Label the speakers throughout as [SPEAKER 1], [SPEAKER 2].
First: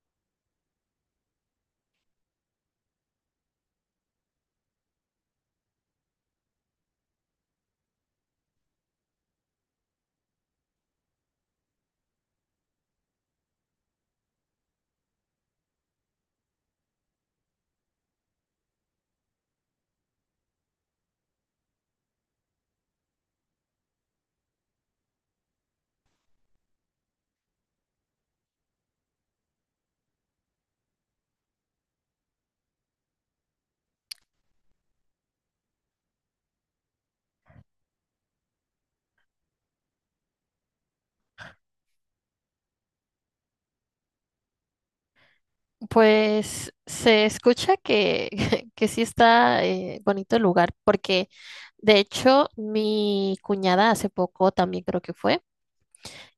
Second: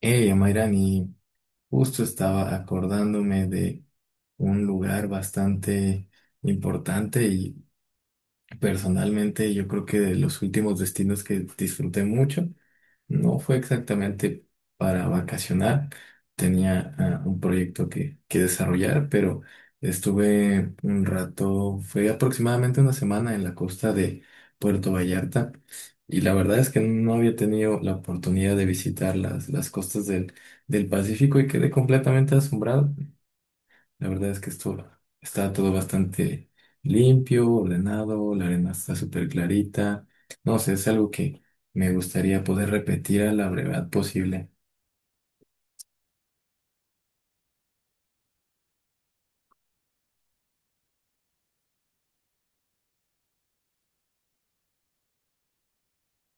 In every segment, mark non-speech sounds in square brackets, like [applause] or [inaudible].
[SPEAKER 1] Mayrani, justo estaba acordándome de un lugar bastante importante. Personalmente, yo creo que de los últimos destinos que disfruté mucho no fue exactamente para vacacionar. Tenía un proyecto que desarrollar, pero estuve un rato, fue aproximadamente una semana en la costa de Puerto Vallarta, y la verdad es que no había tenido la oportunidad de visitar las costas del Pacífico y quedé completamente asombrado. La verdad es que esto está todo bastante limpio, ordenado, la arena está súper clarita. No sé, es algo que me gustaría poder repetir a la brevedad posible.
[SPEAKER 2] Pues se escucha que, [laughs] que sí está bonito el lugar, porque de hecho mi cuñada hace poco también creo que fue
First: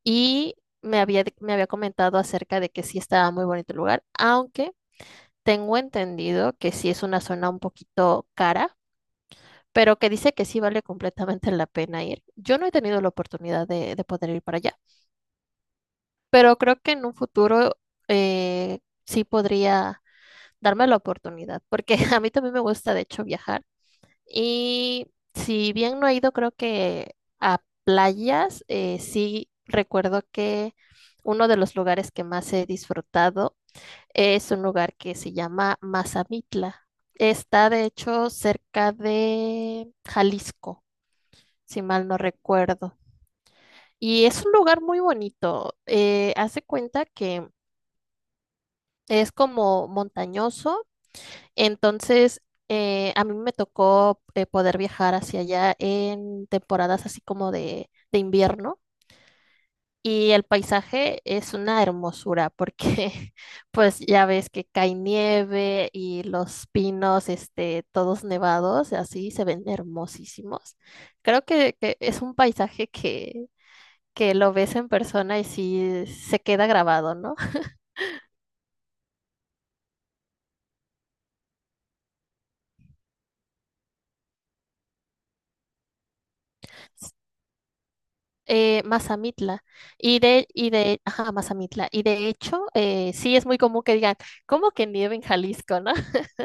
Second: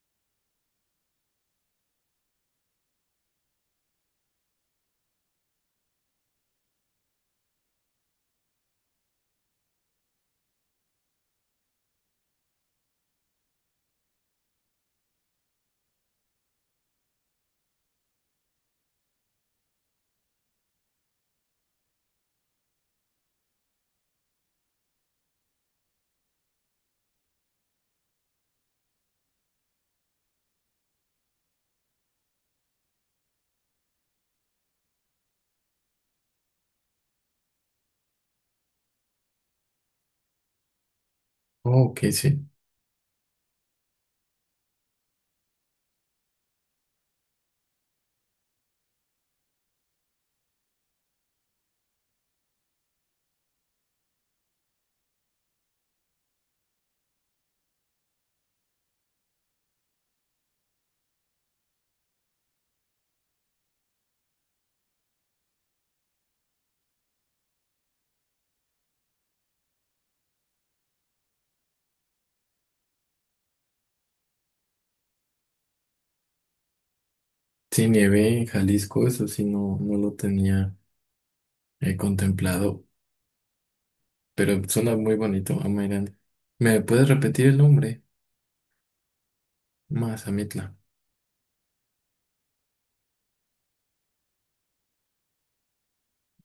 [SPEAKER 2] y me había comentado acerca de que sí estaba muy bonito el lugar, aunque tengo entendido que sí es una zona un poquito cara, pero que dice que sí vale completamente la pena ir. Yo no he tenido la oportunidad de poder ir para allá, pero creo que en un futuro eh, sí podría darme la oportunidad, porque [laughs] a mí también me gusta, de hecho, viajar. Y si bien no he ido, creo que a playas, sí recuerdo que uno de los lugares que más he disfrutado es un lugar que se llama Mazamitla. Está, de hecho, cerca de Jalisco, si
[SPEAKER 1] Oh, ok,
[SPEAKER 2] mal no
[SPEAKER 1] sí.
[SPEAKER 2] recuerdo. Y es un lugar muy bonito. Hace cuenta que es como montañoso. Entonces, a mí me tocó poder viajar hacia allá en temporadas así como de invierno y el paisaje es una hermosura porque [laughs] pues ya ves que cae nieve y los pinos, este, todos nevados, así se ven hermosísimos. Creo que es un paisaje que lo ves en persona y sí se queda grabado, ¿no?
[SPEAKER 1] Sí, nieve en Jalisco, eso sí no lo tenía contemplado, pero suena muy bonito, Amairán. ¿Me puedes
[SPEAKER 2] [laughs]
[SPEAKER 1] repetir el nombre?
[SPEAKER 2] Mazamitla.
[SPEAKER 1] Mazamitla.
[SPEAKER 2] Ajá, Mazamitla. Y de hecho, sí es muy común que digan, ¿cómo que nieve en Jalisco, no?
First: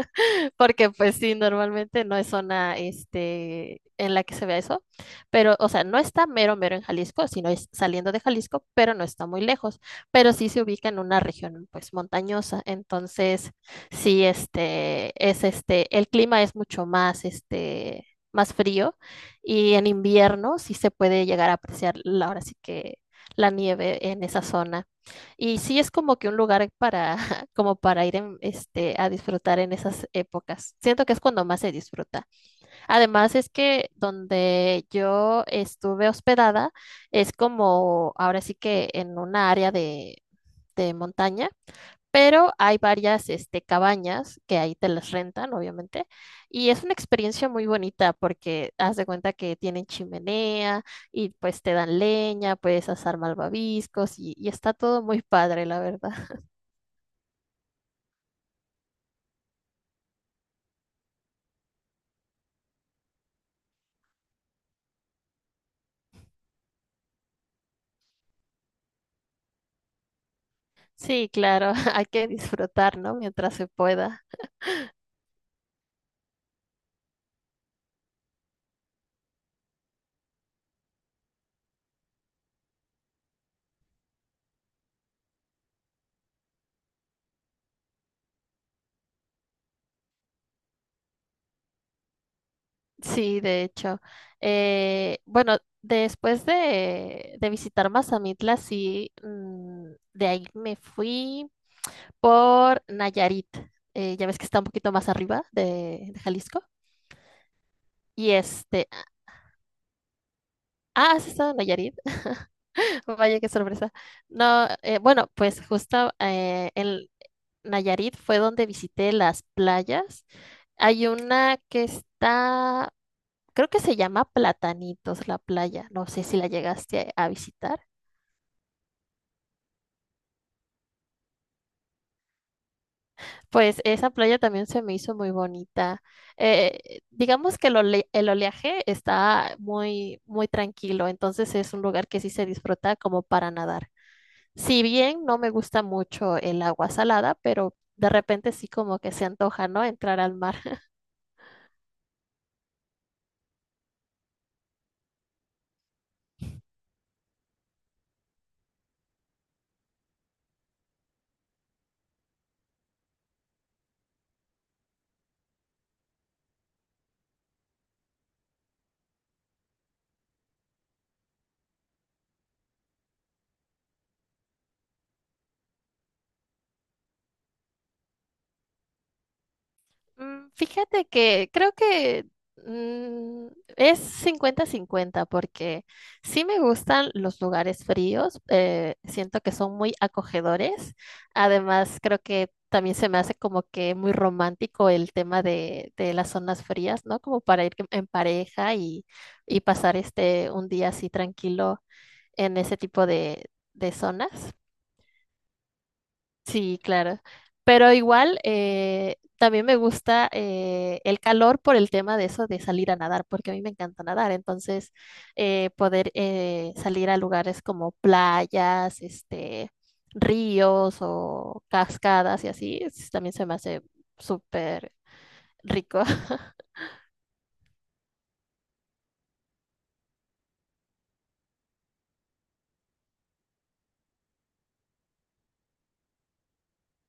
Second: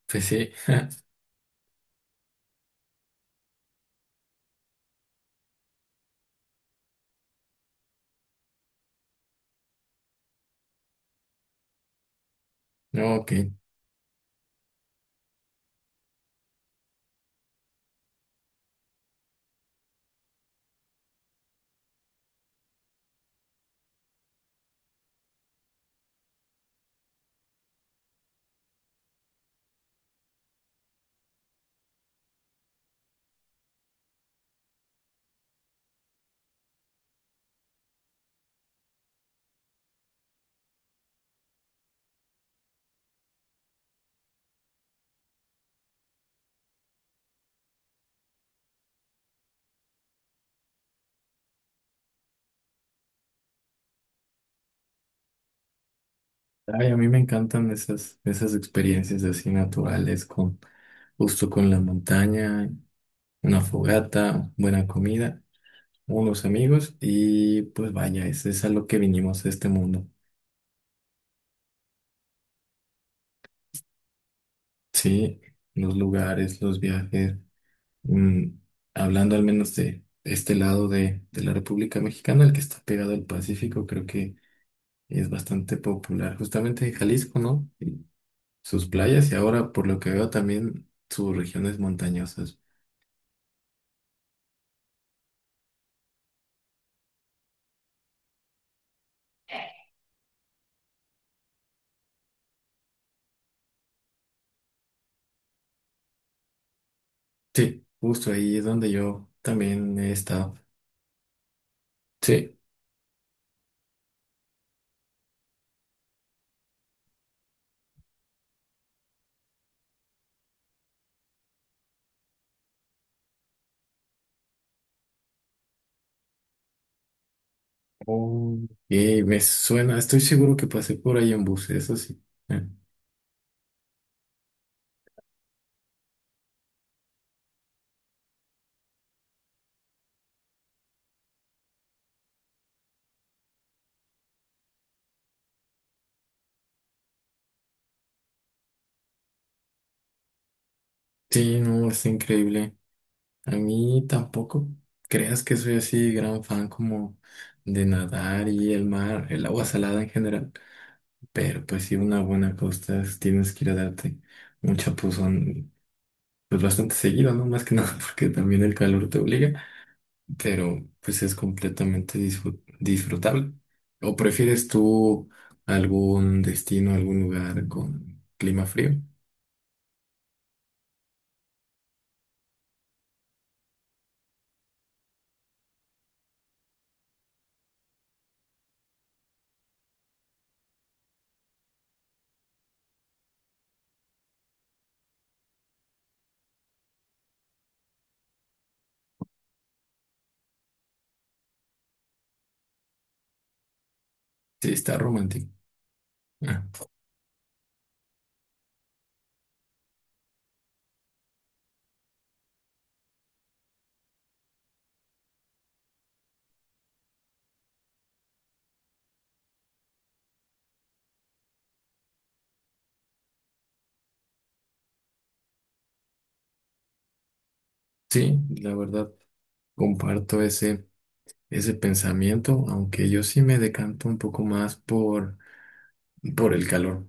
[SPEAKER 1] Pues sí.
[SPEAKER 2] [laughs] Porque pues sí, normalmente no es zona este, en la que se vea eso, pero o sea, no está mero mero en Jalisco, sino es saliendo de Jalisco, pero no está muy lejos, pero sí se ubica en una región pues montañosa,
[SPEAKER 1] No, ok.
[SPEAKER 2] entonces sí, el clima es mucho más, este, más frío y en invierno sí se puede llegar a ahora sí que la nieve en esa zona. Y sí es como que un lugar para este, a disfrutar en esas épocas. Siento que es cuando más se disfruta. Además es que donde yo estuve hospedada es como ahora sí que en una área de montaña, pero hay varias este, cabañas que ahí te las rentan, obviamente, y es una experiencia muy bonita porque haz de cuenta que tienen chimenea y pues te dan leña, puedes asar malvaviscos y está todo muy padre, la verdad.
[SPEAKER 1] Ay, a mí me encantan esas experiencias así naturales con justo con la montaña. Una fogata, buena comida, unos amigos y pues vaya, es a lo que vinimos a este mundo.
[SPEAKER 2] Sí, claro, [laughs] hay que disfrutar, ¿no? Mientras se pueda.
[SPEAKER 1] Sí, los lugares, los viajes, mm, hablando al menos de este lado de la República Mexicana, el que está pegado al Pacífico, creo que es bastante popular, justamente de Jalisco, ¿no? Y sus playas y ahora, por lo que veo, también sus regiones montañosas.
[SPEAKER 2] Sí, de hecho. Bueno, después de visitar Mazamitla, sí, de ahí me fui por Nayarit. Ya ves que está un poquito más arriba de Jalisco.
[SPEAKER 1] Sí, justo
[SPEAKER 2] Y
[SPEAKER 1] ahí es
[SPEAKER 2] este,
[SPEAKER 1] donde yo también he estado.
[SPEAKER 2] ah, ¿has estado en Nayarit?
[SPEAKER 1] Sí.
[SPEAKER 2] [laughs] Vaya, qué sorpresa. No, bueno, pues justo en Nayarit fue donde visité las playas. Hay una que está creo que se llama Platanitos la playa, no sé si la llegaste a visitar.
[SPEAKER 1] Oh, me suena, estoy seguro que pasé por ahí en bus, eso sí. Eh,
[SPEAKER 2] Pues esa playa también se me hizo muy bonita. Digamos que el oleaje está muy, muy tranquilo, entonces es un lugar que sí se disfruta como para nadar. Si bien no me gusta mucho el agua salada, pero de repente sí como que se antoja, ¿no? Entrar al mar.
[SPEAKER 1] Sí, no, es increíble. A mí tampoco creas que soy así gran fan como de nadar y el mar, el agua salada en general. Pero pues sí, una buena costa tienes que ir a darte un chapuzón, pues bastante seguido, ¿no? Más que nada [laughs] porque también el calor te obliga. Pero pues es completamente disfrutable. ¿O prefieres tú algún destino, algún lugar con clima frío?
[SPEAKER 2] Fíjate que creo que mm, es 50-50 porque sí me gustan los lugares fríos, siento que son muy acogedores, además creo que también se me hace como que muy romántico el tema de las zonas frías, ¿no? Como para ir en pareja y pasar este un día así tranquilo en ese tipo de zonas.
[SPEAKER 1] Sí, está romántico. Ah,
[SPEAKER 2] Sí, claro. Pero igual también me gusta el calor por el tema de eso de salir a nadar, porque a mí me encanta nadar. Entonces, poder salir a lugares como playas, este, ríos o cascadas y así, es- también se me hace súper rico. [laughs]
[SPEAKER 1] sí, la verdad, comparto ese pensamiento, aunque yo sí me decanto un poco más por, el calor,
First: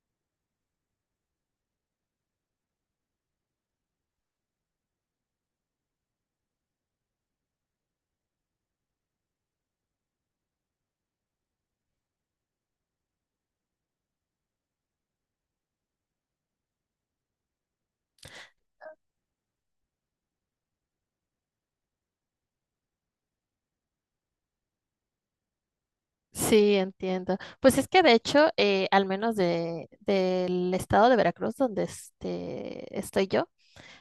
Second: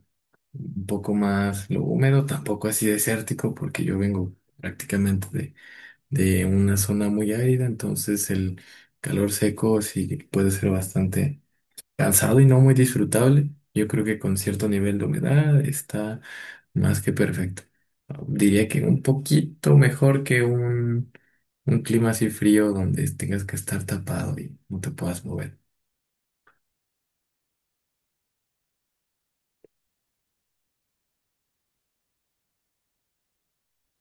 [SPEAKER 1] un poco más lo húmedo, tampoco así desértico, porque yo vengo prácticamente de una zona muy árida, entonces el calor seco sí puede ser bastante cansado y no muy disfrutable. Yo creo que con cierto nivel de humedad está más que perfecto. Diría que un poquito mejor que un clima así frío donde tengas que estar tapado y no te puedas mover.
[SPEAKER 2] Sí, entiendo. Pues es que de hecho, al menos de, del estado de Veracruz, donde este, estoy yo.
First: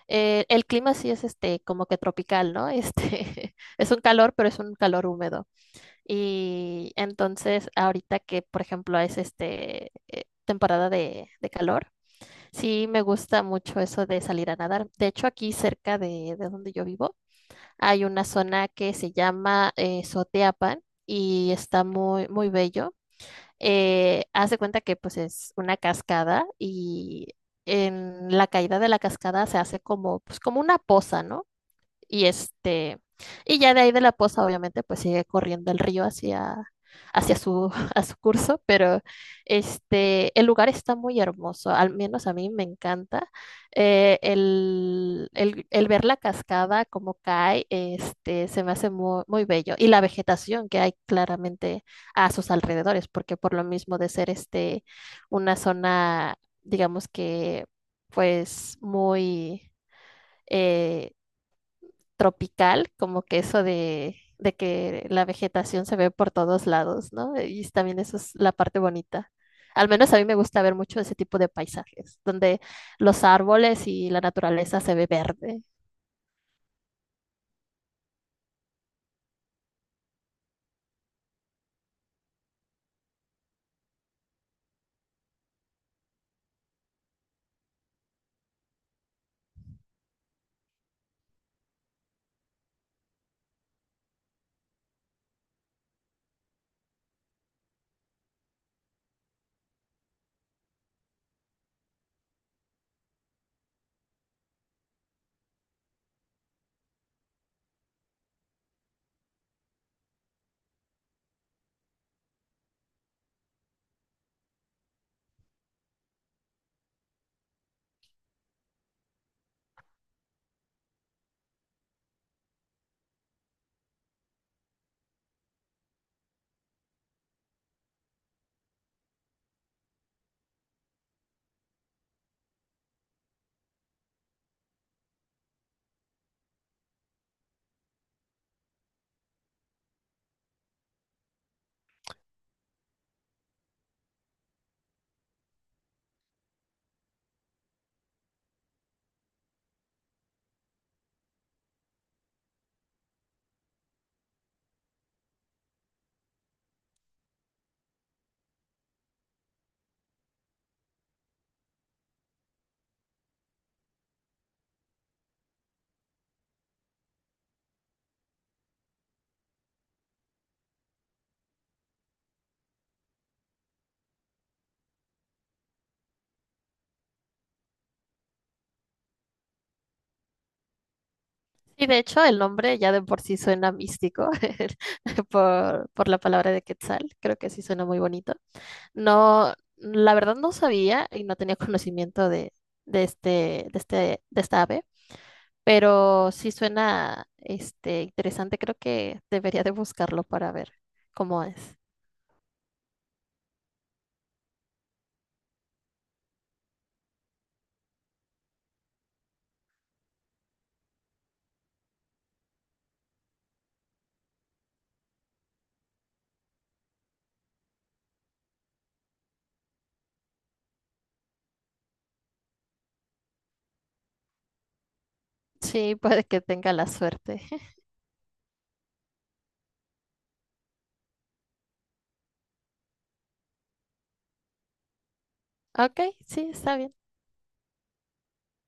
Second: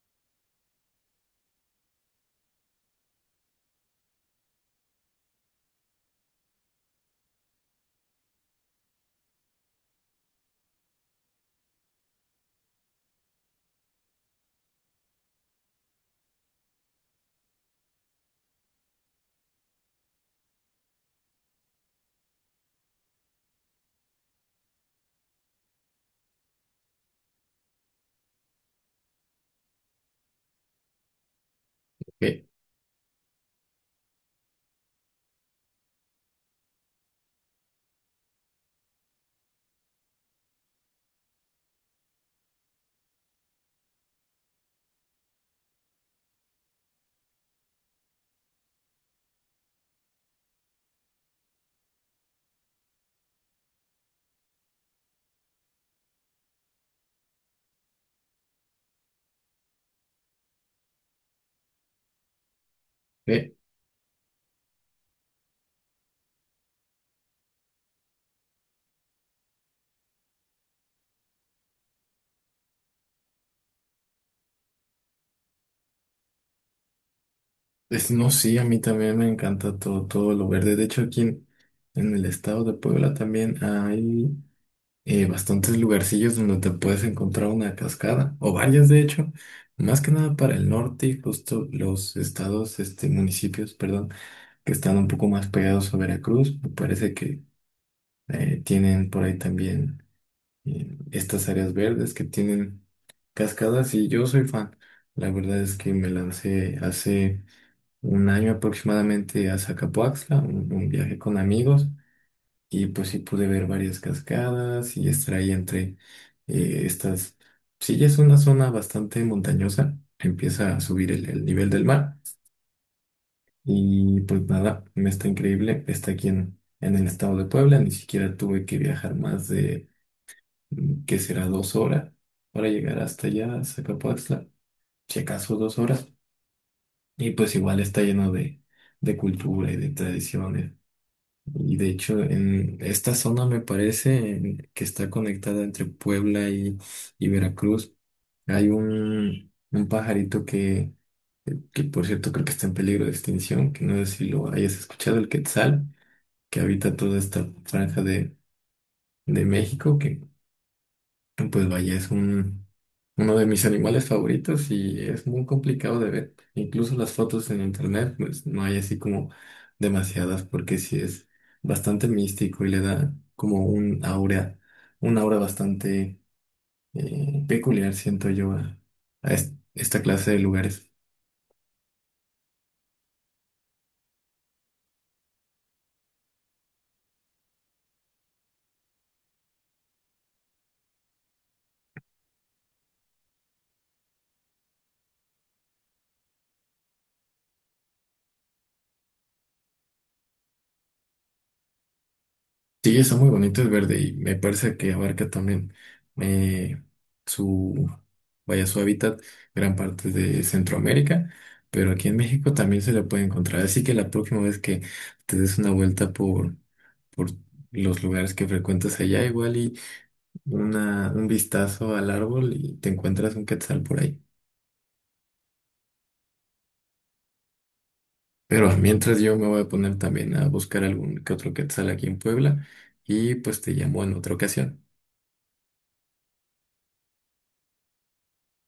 [SPEAKER 2] El clima sí es este como que tropical, ¿no? Este [laughs] es un calor, pero es un calor húmedo. Y entonces ahorita que, por ejemplo, es este temporada de calor, sí me gusta mucho eso de salir a nadar. De hecho, aquí cerca de donde yo vivo hay una zona que se llama Soteapan y está muy, muy bello. Haz de cuenta que pues es una cascada y en la caída de la cascada se hace como, pues, como una poza, ¿no? Y
[SPEAKER 1] Eh,
[SPEAKER 2] este, y ya de ahí de la poza, obviamente, pues sigue corriendo el río hacia, hacia su [laughs] a su curso, pero este, el lugar está muy hermoso, al menos a mí me encanta. El ver la cascada como cae, este, se me hace muy, muy bello. Y la vegetación que hay claramente a sus alrededores, porque por lo mismo de ser este, una zona, digamos que, pues muy... eh, tropical, como que
[SPEAKER 1] eh,
[SPEAKER 2] eso de que la vegetación se ve por todos lados, ¿no? Y también eso es la parte bonita. Al menos a mí me gusta ver mucho ese tipo de paisajes, donde los árboles y la naturaleza se ve verde.
[SPEAKER 1] no, sí, a mí también me encanta todo lo verde. De hecho, aquí en el estado de Puebla también hay bastantes lugarcillos donde te puedes encontrar una cascada, o varias de hecho, más que nada para el norte y justo los estados, este, municipios, perdón, que están un poco más pegados a Veracruz, me parece que tienen por ahí también estas áreas verdes que tienen cascadas y yo soy fan. La verdad es que me lancé hace un año aproximadamente a Zacapoaxtla, un viaje con amigos. Y pues sí pude ver varias cascadas y estar ahí entre estas... Sí, ya es una zona bastante montañosa, empieza a subir el nivel del mar y pues nada, está increíble, está aquí en el estado de Puebla, ni siquiera tuve que viajar más de, ¿qué será? 2 horas para llegar hasta allá, a Zacapoaxtla, si acaso 2 horas. Y pues igual está lleno de cultura y de tradiciones. Y de hecho, en esta zona me parece en- que está conectada entre Puebla y Veracruz. Hay un pajarito que, por cierto, creo que está en peligro de extinción, que no sé si lo hayas escuchado, el quetzal, que habita toda esta franja de México, que pues vaya, es uno de mis animales favoritos y es muy complicado de ver. Incluso las fotos en internet, pues no hay así como demasiadas porque sí es bastante místico y le da como un aura bastante peculiar, siento yo, a esta clase de lugares.
[SPEAKER 2] Y de hecho, el nombre ya de por sí suena místico [laughs] por la palabra de Quetzal. Creo que sí suena muy bonito. No, la verdad no sabía y no tenía conocimiento de, de este, de este, de esta ave. Pero sí suena este interesante, creo que debería de buscarlo para ver cómo es.
[SPEAKER 1] Sí, está muy bonito, es verde y me parece que abarca también eh, su, vaya, su hábitat gran parte de Centroamérica, pero aquí en México también se le puede encontrar. Así que la próxima vez que te des una vuelta por los lugares que frecuentas allá, igual y un vistazo al árbol y te encuentras un quetzal por ahí.
[SPEAKER 2] Sí, puede que tenga la suerte. [laughs]
[SPEAKER 1] Pero mientras yo me voy a poner también a buscar algún que otro quetzal aquí en Puebla y pues te llamo en otra ocasión.
[SPEAKER 2] Ok, sí, está bien.